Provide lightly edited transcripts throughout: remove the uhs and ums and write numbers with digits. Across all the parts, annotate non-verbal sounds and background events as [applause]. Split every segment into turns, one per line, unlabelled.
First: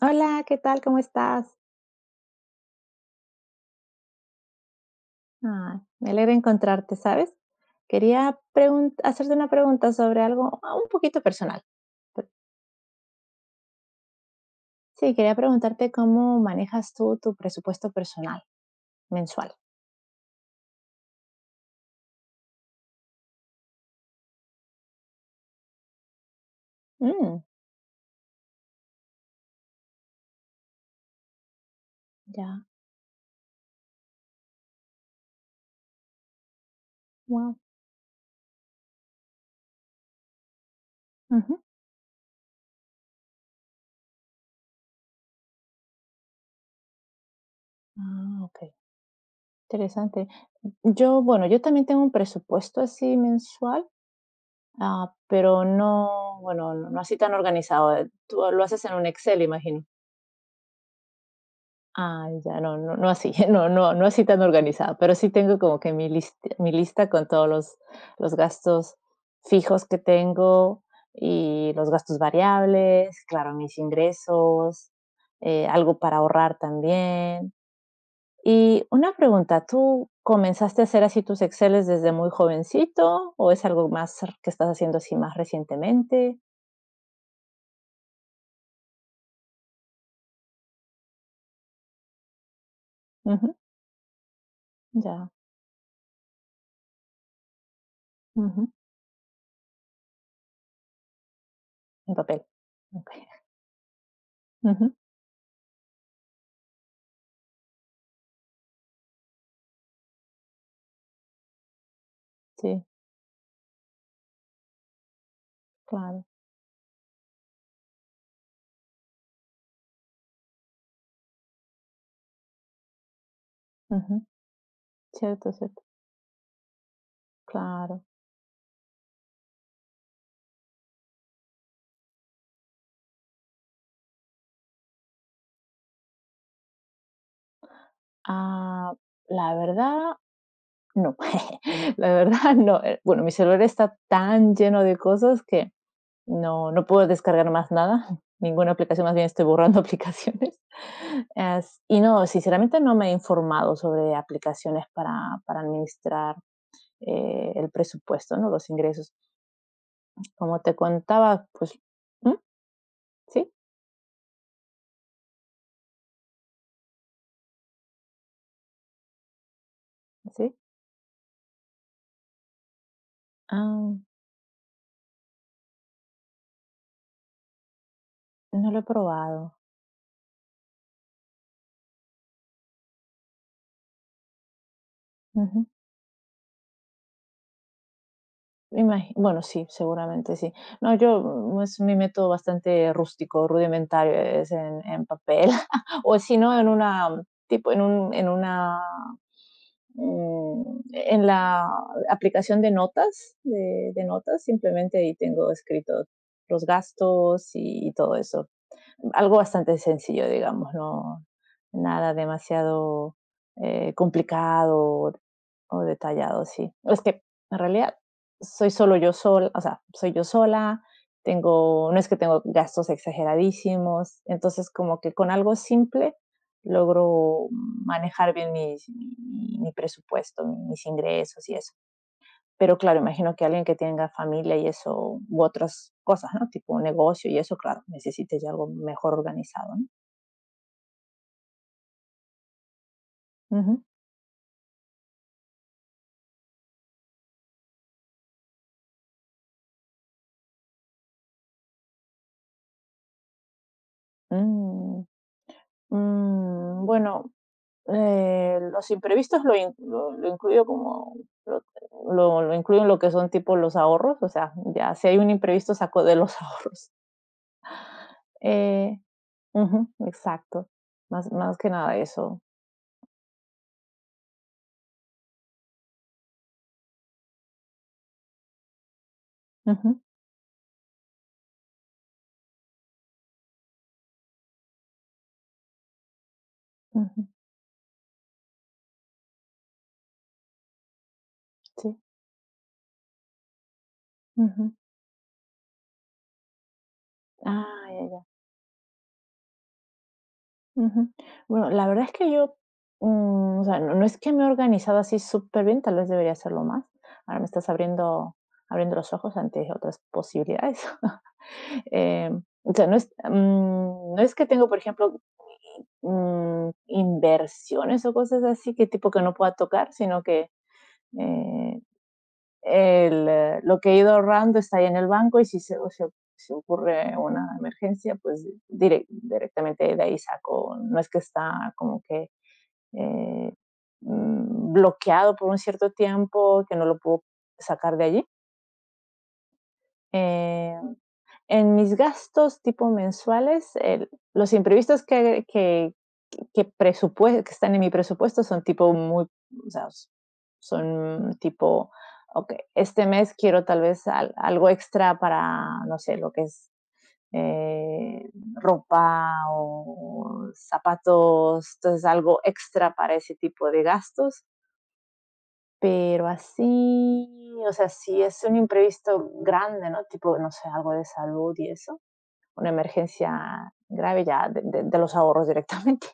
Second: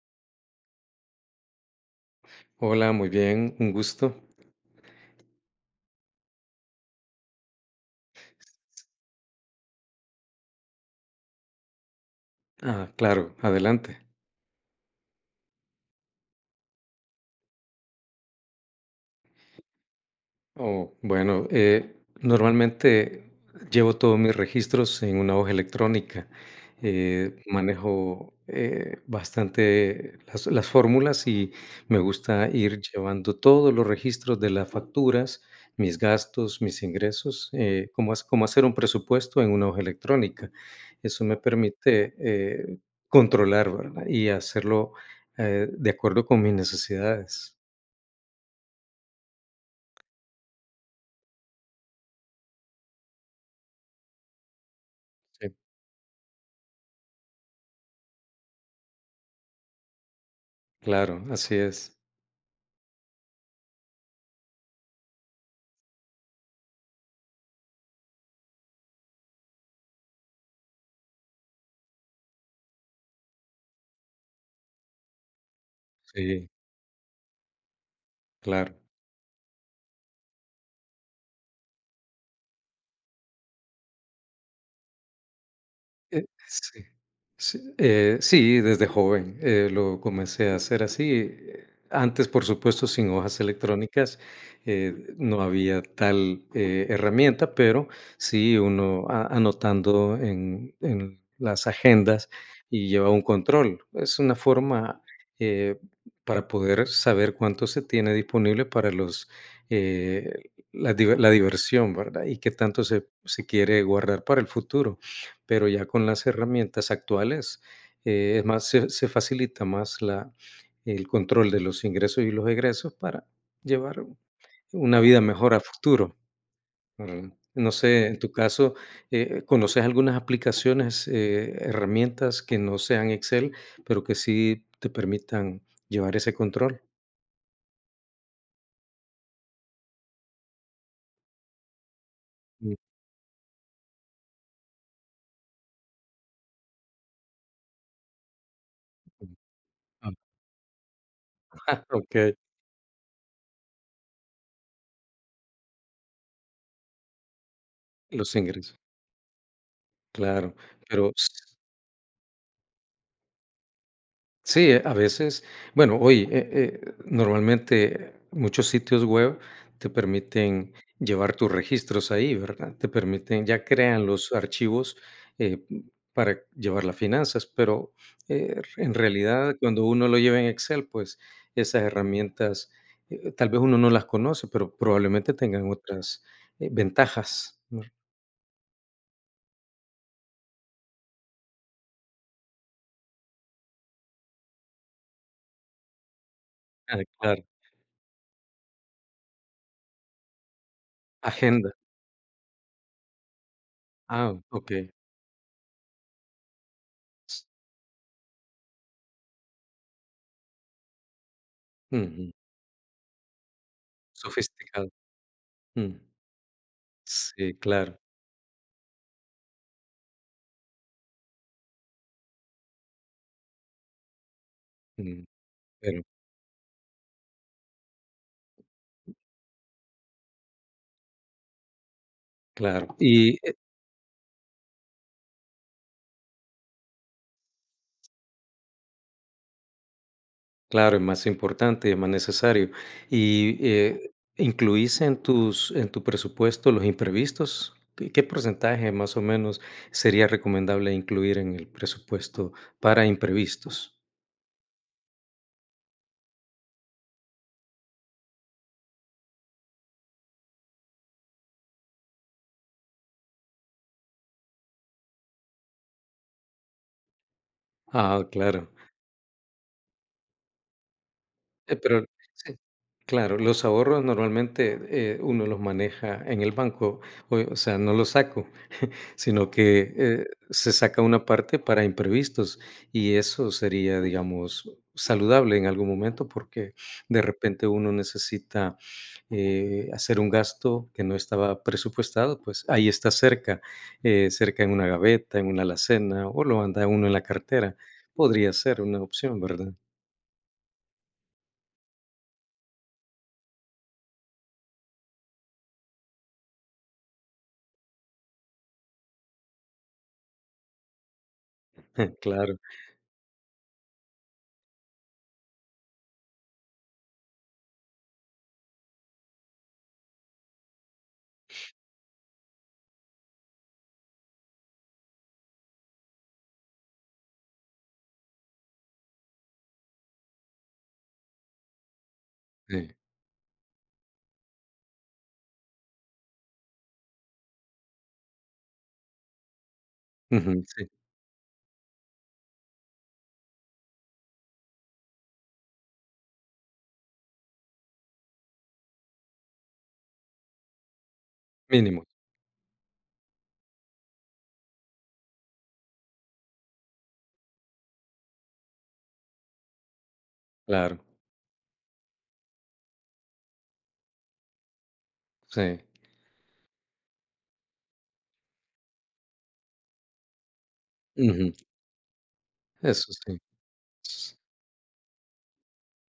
Hola, ¿qué tal? ¿Cómo estás?
Hola, muy bien, un gusto.
Me alegra encontrarte, ¿sabes? Quería hacerte una pregunta sobre algo un poquito personal. Pe-
Ah, claro, adelante.
Sí, quería preguntarte cómo manejas tú tu presupuesto personal mensual.
Oh, bueno, normalmente llevo todos mis registros en una hoja electrónica.
Mm,
Manejo bastante las fórmulas y me gusta
ya,
ir llevando todos los registros de las facturas, mis gastos, mis ingresos,
wow.
como, como hacer un presupuesto en una hoja electrónica. Eso me
Ujú.
permite eh, controlar, ¿verdad? Y hacerlo de acuerdo con mis necesidades.
Ah, ok, interesante. Yo, bueno, yo también tengo un presupuesto así mensual,
Sí.
pero no, bueno, no así tan organizado. Tú lo haces en un Excel, imagino.
Claro, así es.
Ah, ya, no, no, no así, [laughs] no, no, no así tan organizada, pero sí tengo como que mi lista con todos los gastos fijos que tengo y los gastos variables, claro, mis ingresos, algo para
Sí.
ahorrar también.
Claro.
Y una pregunta, ¿tú comenzaste a hacer así tus Exceles desde muy jovencito o es algo más que estás haciendo así más
Eh,
recientemente?
sí, sí, eh, sí, desde joven, lo comencé a hacer así. Antes, por supuesto, sin hojas
Ujú,
electrónicas,
ya,
no había tal, herramienta, pero sí
ujú,
uno a anotando en las
en
agendas
papel.
y lleva un
Okey.
control. Es una
Ujú,
forma, eh, para poder saber cuánto se tiene disponible para los, eh, la diver la diversión, ¿verdad? Y qué tanto
sí,
se quiere guardar para el futuro. Pero ya con
claro.
las herramientas actuales, es más, se facilita más la el control de los ingresos y los egresos para llevar
Ujú.
una vida
Cierto,
mejor a
cierto,
futuro, ¿verdad? No
claro.
sé, en tu caso, ¿conoces algunas aplicaciones, herramientas que no sean Excel, pero que sí te permitan llevar ese control?
Ah, la verdad, no. [laughs] La verdad,
Ujú.
no. Bueno, mi celular está tan lleno de cosas que no, no puedo descargar más nada, [laughs] ninguna aplicación, más bien estoy borrando [laughs]
Ah,
aplicaciones. Y no,
okey,
sinceramente no me he informado sobre aplicaciones para administrar el
los
presupuesto, ¿no? Los
ingresos,
ingresos.
claro,
Como te
pero
contaba,
s
pues, ¿Mm? Sí,
sí, a veces, bueno, hoy, normalmente muchos sitios web te
sí.
permiten llevar tus registros ahí, ¿verdad? Te permiten ya
Ah,
crean los archivos, eh, para llevar las finanzas, pero,
no lo he
en
probado.
realidad, cuando uno lo lleva en Excel, pues, esas herramientas, tal vez uno no las conoce, pero probablemente tengan otras, ventajas, ¿no?
Me imagi Bueno, sí, seguramente sí. No, yo, es mi método bastante rústico, rudimentario, es en papel, [laughs] o si no, en
Ah,
una,
claro.
tipo, en un en una, en la
Agenda.
aplicación de notas, de
Ah,
notas,
okey.
simplemente ahí tengo escrito los
S
gastos y todo eso, algo bastante sencillo, digamos, no nada
ujú.
demasiado complicado
Sofisticado.
o
Mm.
detallado, sí. Es que
Sí,
en realidad
claro,
soy solo yo sola, o sea, soy yo sola, tengo, no es que tengo gastos exageradísimos, entonces como que
mm,
con algo
pero
simple logro manejar bien mi, mi, mi presupuesto, mis ingresos y eso. Pero
claro,
claro,
y,
imagino que alguien que tenga familia y eso, u otras cosas, ¿no? Tipo un negocio y eso, claro, necesite ya algo mejor organizado, ¿no?
claro, es más importante, es más necesario. Y,
Ujú.
¿incluís en tus en tu presupuesto los imprevistos? ¿Qué porcentaje, más o menos, sería recomendable incluir en el presupuesto para imprevistos?
Mm, bueno, los imprevistos lo incluyo como, lo, lo incluyo en lo que son tipo los ahorros, o sea, ya si hay un imprevisto saco de los [laughs] ahorros.
Ah, claro,
Eh, ujú, exacto, más, más que nada
pero
eso.
sí, claro, los ahorros normalmente, uno los maneja en el banco, o sea, no los saco. Sino que,
Ujú,
se saca una parte para imprevistos, y eso sería, digamos, saludable en algún momento, porque de
ujú,
repente uno necesita, hacer un gasto que no estaba
sí,
presupuestado, pues ahí está cerca, cerca en
ujú.
una gaveta, en una alacena, o lo anda uno en la cartera.
Ah, ya, ya.
Podría ser una opción, ¿verdad?
Ujú. Bueno, la verdad es que yo, o sea, no, no es que me he organizado así súper bien, tal vez debería hacerlo más. Ahora me estás abriendo, abriendo los ojos ante otras posibilidades. [laughs]
[laughs]
Eh,
Claro,
o sea, no es, no es que tengo, por ejemplo, inversiones o cosas así que tipo que no pueda tocar, sino que eh, lo que he ido ahorrando está ahí en el banco y si se ocurre una emergencia, pues directamente de ahí saco. No es que está como que
sí.
eh, bloqueado por un cierto tiempo que no lo puedo sacar de allí.
Ujú,
Eh,
sí,
en mis gastos tipo mensuales, los imprevistos presupuesto, que están en mi presupuesto son tipo muy, o sea, son tipo,
mínimo,
ok, este mes quiero tal vez algo extra para, no sé, lo que es eh, ropa o
claro,
zapatos, entonces algo extra para ese tipo de gastos.
sí.
Pero así, o sea, si es un imprevisto grande, ¿no? Tipo, no sé, algo de
Ujú,
salud y eso, una
eso sí.
emergencia grave ya de los ahorros directamente.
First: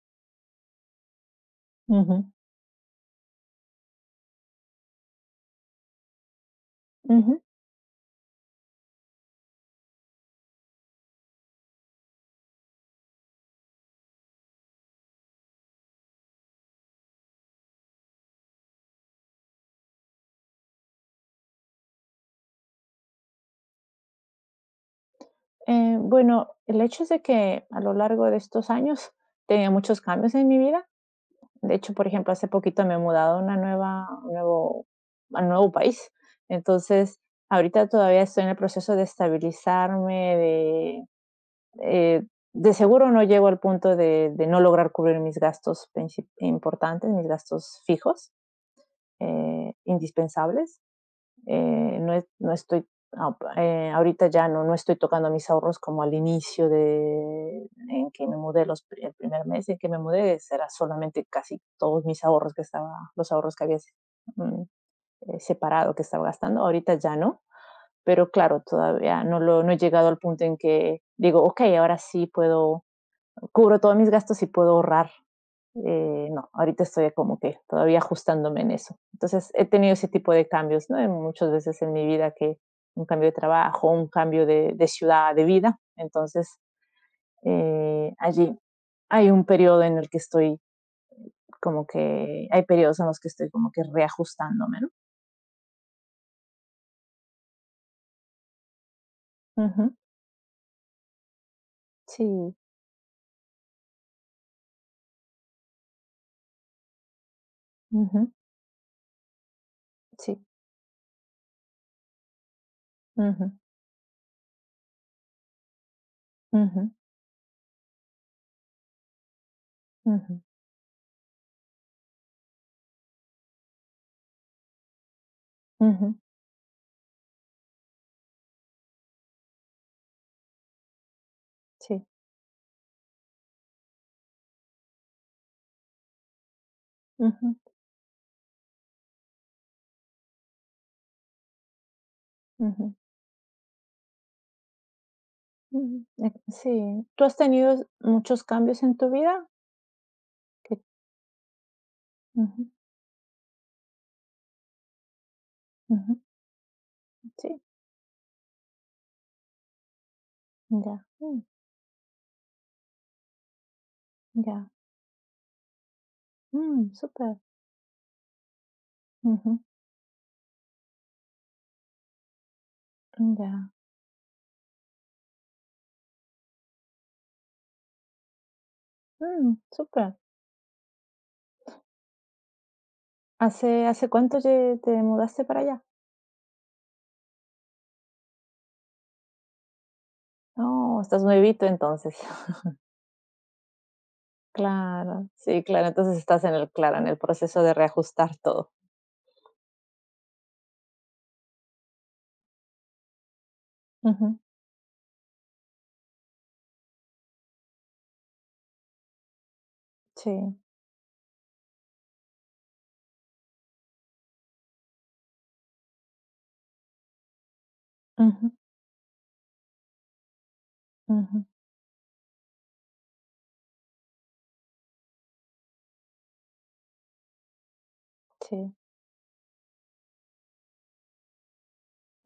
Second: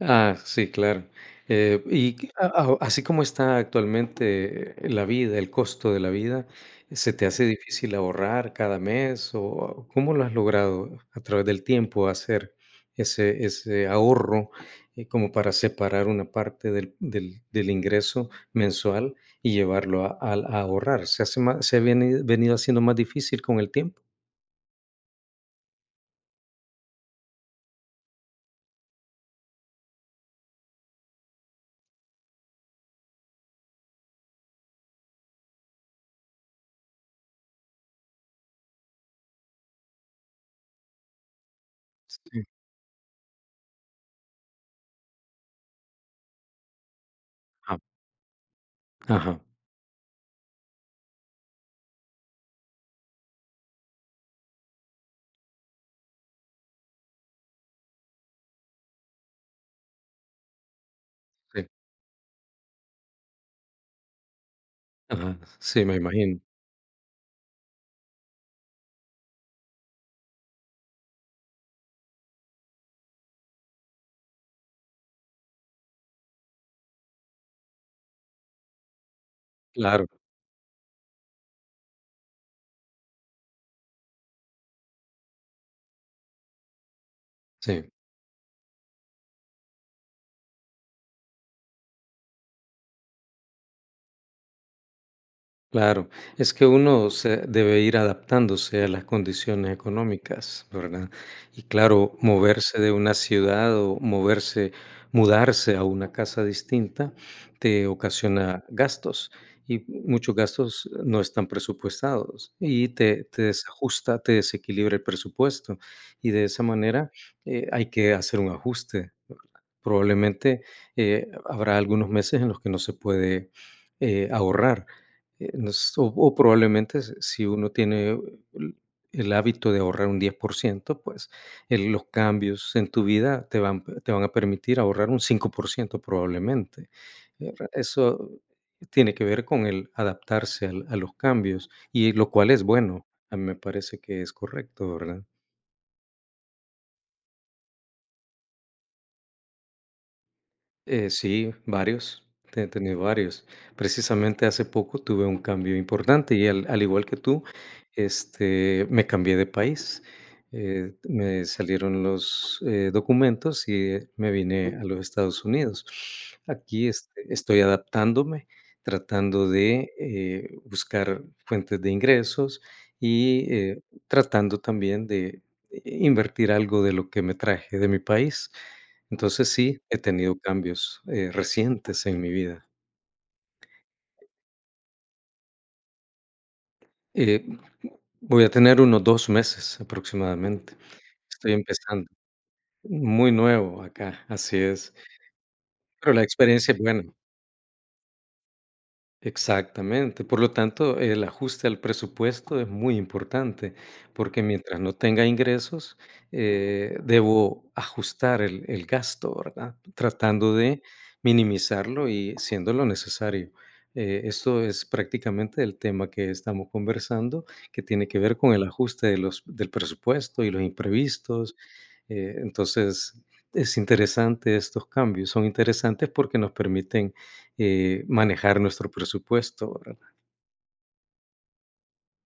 Ah, sí, claro.
Uh
Y
-huh.
que a así como está actualmente la vida, el costo de la vida, ¿se
Uh
te
-huh.
hace difícil ahorrar cada mes? ¿O cómo lo has logrado a través del tiempo hacer ese ahorro, como para separar una parte del ingreso mensual y llevarlo a ahorrar? ¿Se ha venido haciendo más difícil con el tiempo?
Bueno, el hecho es de que a lo largo de estos años [laughs] tenía muchos cambios en mi vida. De hecho, por ejemplo, hace poquito me he mudado a un nuevo país. Entonces, ahorita todavía estoy en el proceso de estabilizarme, eh,
Sí.
de seguro no llego al punto de no lograr cubrir mis importantes, mis
Ajá,
gastos fijos,
ajá,
indispensables. No estoy ahorita ya no, no estoy tocando mis ahorros como al inicio de en que me mudé los el primer mes en que me mudé, era solamente casi
sí,
todos mis ahorros que estaba, los ahorros que había mm,
ajá, sí,
separado
me
que estaba
imagino.
gastando, ahorita ya no, pero claro, todavía no he llegado al punto en que digo, ok, ahora sí puedo cubro todos mis gastos y puedo ahorrar. No, ahorita estoy como que todavía ajustándome en eso. Entonces, he tenido
Claro,
ese tipo de cambios, ¿no? En muchas veces en mi vida que un cambio de trabajo, un cambio de ciudad, de vida. Entonces,
sí.
allí hay un periodo en el que estoy como que, hay periodos en los que estoy como que reajustándome, ¿no?
Claro, es que uno se debe ir adaptándose a las condiciones
Ujú,
económicas, ¿verdad? Y claro,
sí,
moverse de una ciudad o mudarse a una casa distinta te
ujú,
ocasiona gastos y muchos
sí,
gastos no están presupuestados y te
ujú,
desajusta, te desequilibra el presupuesto y de esa
ujú,
manera hay que hacer un ajuste.
ujú,
Probablemente, habrá algunos meses en los que no se puede, ahorrar, nos
ujú,
o probablemente s si uno tiene el el hábito de ahorrar un 10%, pues, el
sí,
los cambios en tu vida te van a permitir ahorrar un 5% probablemente.
ujú,
Eso tiene que ver con el adaptarse al a los cambios, y lo cual es
ujú.
bueno, a mí me parece que es correcto, ¿verdad?
Ujú, sí, ¿tú has tenido muchos cambios en tu vida? Que
Sí, varios, he
ujú,
tenido varios. Precisamente hace poco tuve un cambio
ujú,
importante y al igual que tú,
sí,
me cambié de país.
ya, mm,
Me salieron los documentos y me
ya,
vine a los Estados Unidos. Aquí
mm, súper,
estoy adaptándome, tratando
ujú,
de buscar fuentes de ingresos y
ya,
tratando también de invertir algo de lo que me traje de mi país. Entonces
mm,
sí, he
súper.
tenido cambios, recientes en mi vida.
Hace cuánto lle te mudaste para allá?
Eh, Voy a tener unos 2 meses aproximadamente.
No, estás
Estoy
nuevito
empezando,
entonces. [laughs]
muy nuevo acá, así es,
Claro, sí, claro,
pero
entonces
la
estás en el
experiencia es
claro,
buena.
en el proceso de reajustar todo.
Exactamente. Por lo tanto, el ajuste al presupuesto es muy importante,
Ujú,
porque mientras no tenga ingresos, debo ajustar el gasto, ¿verdad?
sí,
Tratando de minimizarlo y siendo lo necesario. Esto es prácticamente el tema que estamos conversando, que tiene que ver
ujú,
con el ajuste de del presupuesto y los
ujú,
imprevistos, entonces, es interesante estos cambios, son interesantes porque nos permiten, manejar
sí.
nuestro presupuesto, ¿verdad?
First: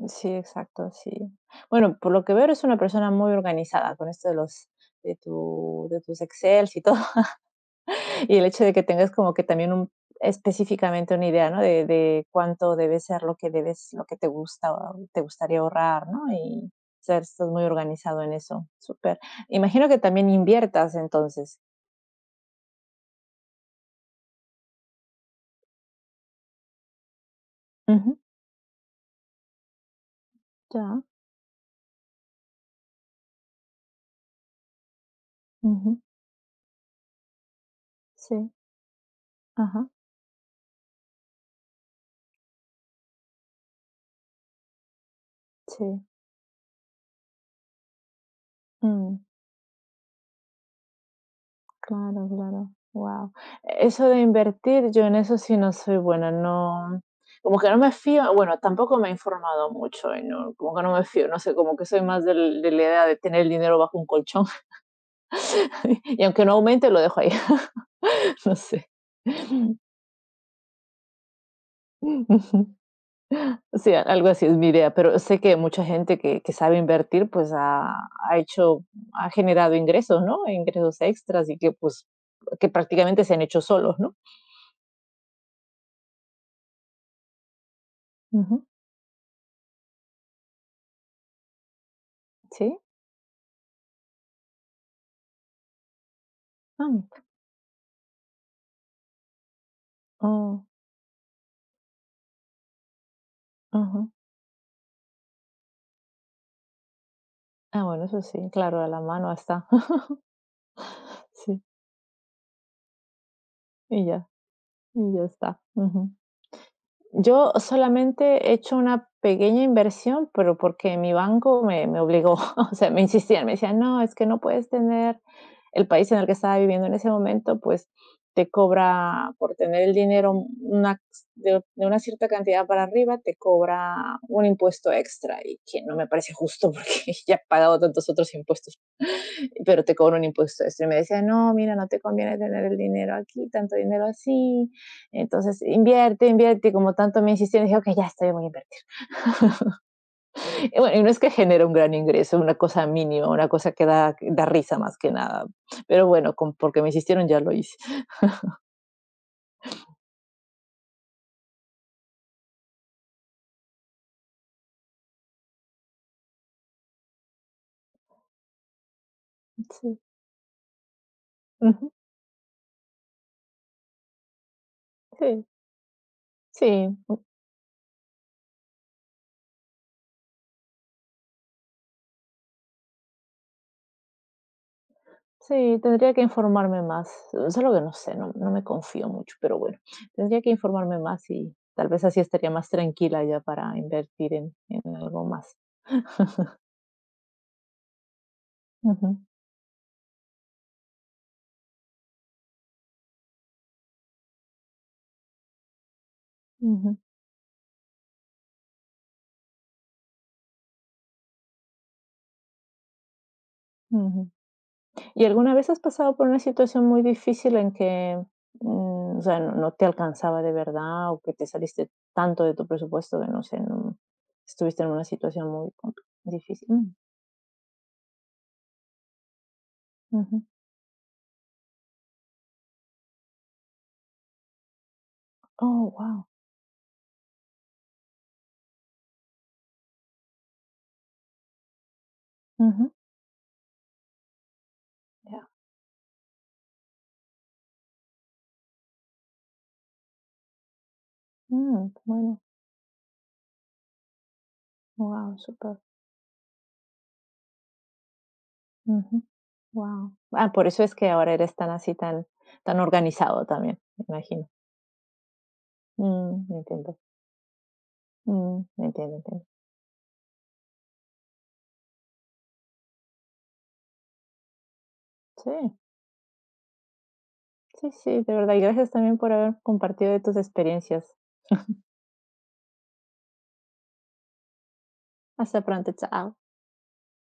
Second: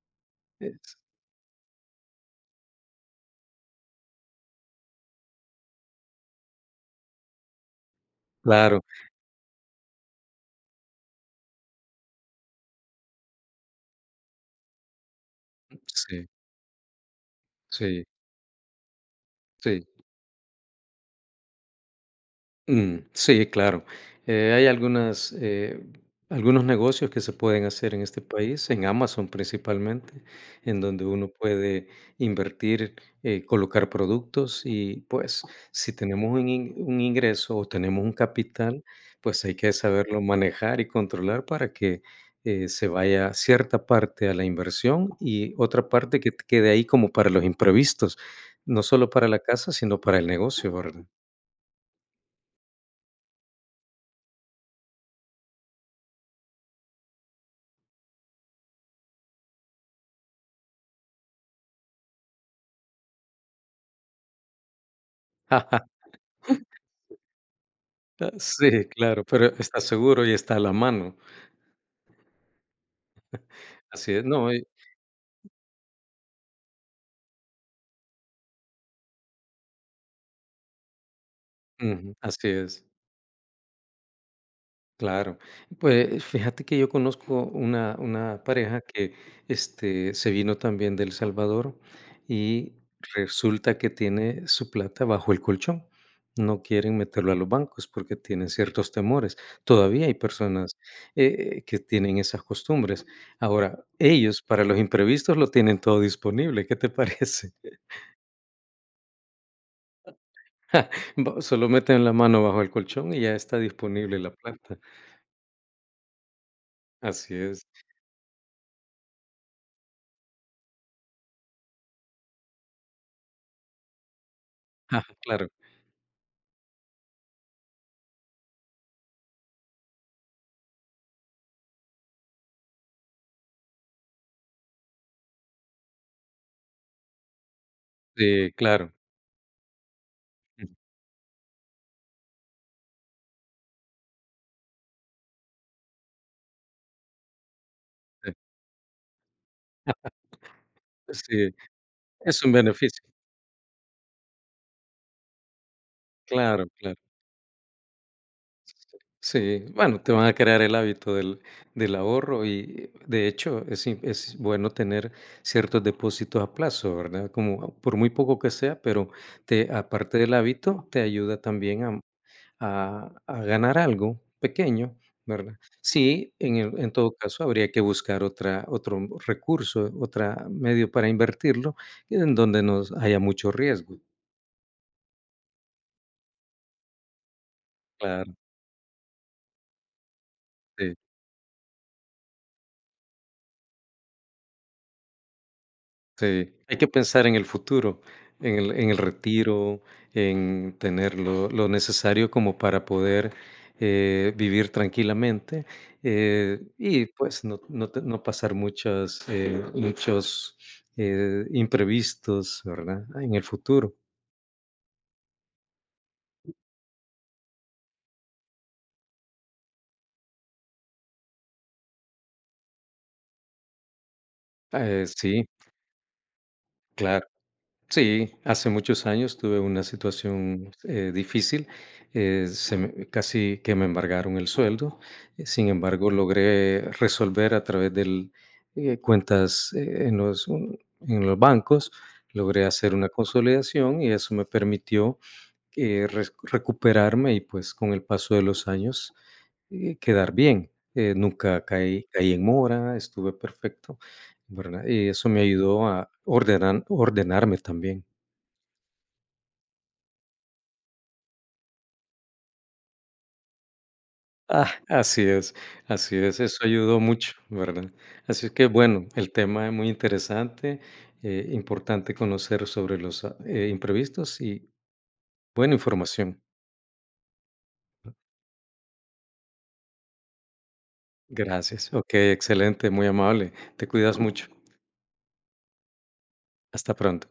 Sí, exacto,
Es
sí. Bueno, por lo que veo eres una persona muy organizada con esto de los de tus excels y todo, [laughs] y el hecho de
claro,
que tengas como que también un específicamente una idea, ¿no? De cuánto debe ser lo que debes, lo que te gusta o te gustaría ahorrar,
sí,
¿no? Y ser estás muy
sí,
organizado en eso. Súper.
sí.
Imagino que también inviertas entonces.
Mm, sí, claro. Hay algunas, algunos negocios que se pueden hacer en
Ujú,
este país, en Amazon principalmente, en
ya,
donde uno puede invertir, colocar productos y pues si
ujú,
tenemos un ingreso o tenemos un
sí,
capital, pues hay que
ajá,
saberlo manejar y controlar para que se vaya cierta parte a la inversión y
sí,
otra parte que quede ahí como para los imprevistos, no solo
mm.
para la casa, sino para el negocio, ¿verdad?
Claro, claro. Wow, eso de invertir, yo en eso sí no soy buena, no, como que no me fío, bueno, tampoco me he informado mucho y no, como que no me fío, no sé, como que soy más del de la idea de tener el dinero bajo un colchón
[laughs]
[laughs] y aunque no aumente, lo dejo ahí,
Ah,
[laughs] no
sí,
sé.
claro, pero está seguro y está a la mano.
Ujú. Sí,
Así es,
algo así
no,
es
y
mi idea, pero sé que mucha gente que sabe invertir, pues, ha hecho ha generado ingresos, ¿no? Ingresos extras y que, pues,
ujú, así
que
es,
prácticamente se han hecho solos, ¿no?
claro. Pues, fíjate que yo conozco una
Ujú,
pareja que, se vino también de El Salvador y
sí.
resulta que tiene su plata bajo el colchón. No quieren
Ah,
meterlo a los bancos porque tienen ciertos temores. Todavía hay
oh,
personas, que tienen esas costumbres. Ahora,
ajá.
ellos para los imprevistos lo tienen todo disponible, ¿qué te [laughs] parece?
Ah, bueno, eso sí, claro, a la mano está. [laughs]
[laughs] Ba
Sí,
Solo meten la mano bajo el colchón y ya está
y
disponible
ya,
la planta.
y ya está. Ujú.
Así
Yo
es.
solamente he hecho una pequeña inversión, pero porque mi banco me obligó, [laughs] o sea, me insistían, me decían, no, es que no puedes
Ajá,
tener
claro.
el país en el que estaba viviendo en ese momento, pues te cobra por tener el dinero una, de una cierta cantidad para arriba, te cobra un impuesto extra y que no me parece justo porque [laughs] ya he pagado tantos otros
Sí,
impuestos
claro.
pero te cobran un impuesto extra. Y me decía, no, mira, no te conviene tener el dinero aquí, tanto dinero así. Entonces, invierte, invierte. Y como tanto me insistieron, dije, ok, ya está,
Ujú,
yo voy a invertir. Y bueno, y no es que
sí,
genere un gran ingreso,
es un
una cosa
beneficio.
mínima, una cosa que da, da risa más que nada. Pero bueno,
Claro,
porque me
claro.
insistieron, ya lo hice.
Sí, bueno, te van a crear el hábito del ahorro y, de hecho, es bueno tener ciertos depósitos a plazo, ¿verdad? Como por muy poco que sea, pero te
Sí,
aparte del hábito, te ayuda también
ujú,
a ganar algo pequeño,
sí,
¿verdad? Sí, en
sí.
todo caso, habría que buscar otra otro recurso, otro medio para invertirlo, en donde no haya mucho riesgo.
Sí, tendría que informarme más. Solo que no sé,
Claro,
no, no me confío mucho, pero bueno, tendría que
sí.
informarme más y tal vez así estaría más tranquila ya para invertir en algo más.
Sí, hay que pensar en el futuro, en el
Ujú,
retiro, en tener lo necesario como para poder, vivir tranquilamente,
ujú,
y pues no pasar muchos, imprevistos, ¿verdad? En el futuro.
ujú. ¿Y alguna vez has pasado por una situación muy difícil en que, o sea, no, no te alcanzaba de verdad o que te saliste tanto de tu presupuesto que no sé, estuviste en una
Sí,
situación muy difícil? Mm,
claro. Sí, hace muchos años tuve una
ujú.
situación difícil, casi que me embargaron el sueldo, sin
Oh,
embargo
wow.
logré resolver a través de cuentas en los bancos, logré
Ujú,
hacer una consolidación y eso me permitió
ya.
recuperarme y pues con el paso de los años quedar bien. Nunca
Mm,
caí
bueno,
en mora, estuve perfecto, ¿verdad? Y eso
wow,
me
súper.
ayudó a ordenarme también.
Ujú, wow. Ah, por eso es que ahora eres tan así, tan, tan organizado también, me imagino.
Ah, así es,
Mm,
eso
entiendo.
ayudó mucho, ¿verdad? Así
Mm,
que bueno,
entiendo,
el
entiendo.
tema es muy interesante, importante conocer sobre los imprevistos y buena
Sí.
información.
Sí, sí, de verdad. Y gracias también por haber compartido de tus experiencias.
Gracias. Ok, excelente, muy amable. Te cuidas mucho.
Hasta pronto, chao.
Hasta pronto.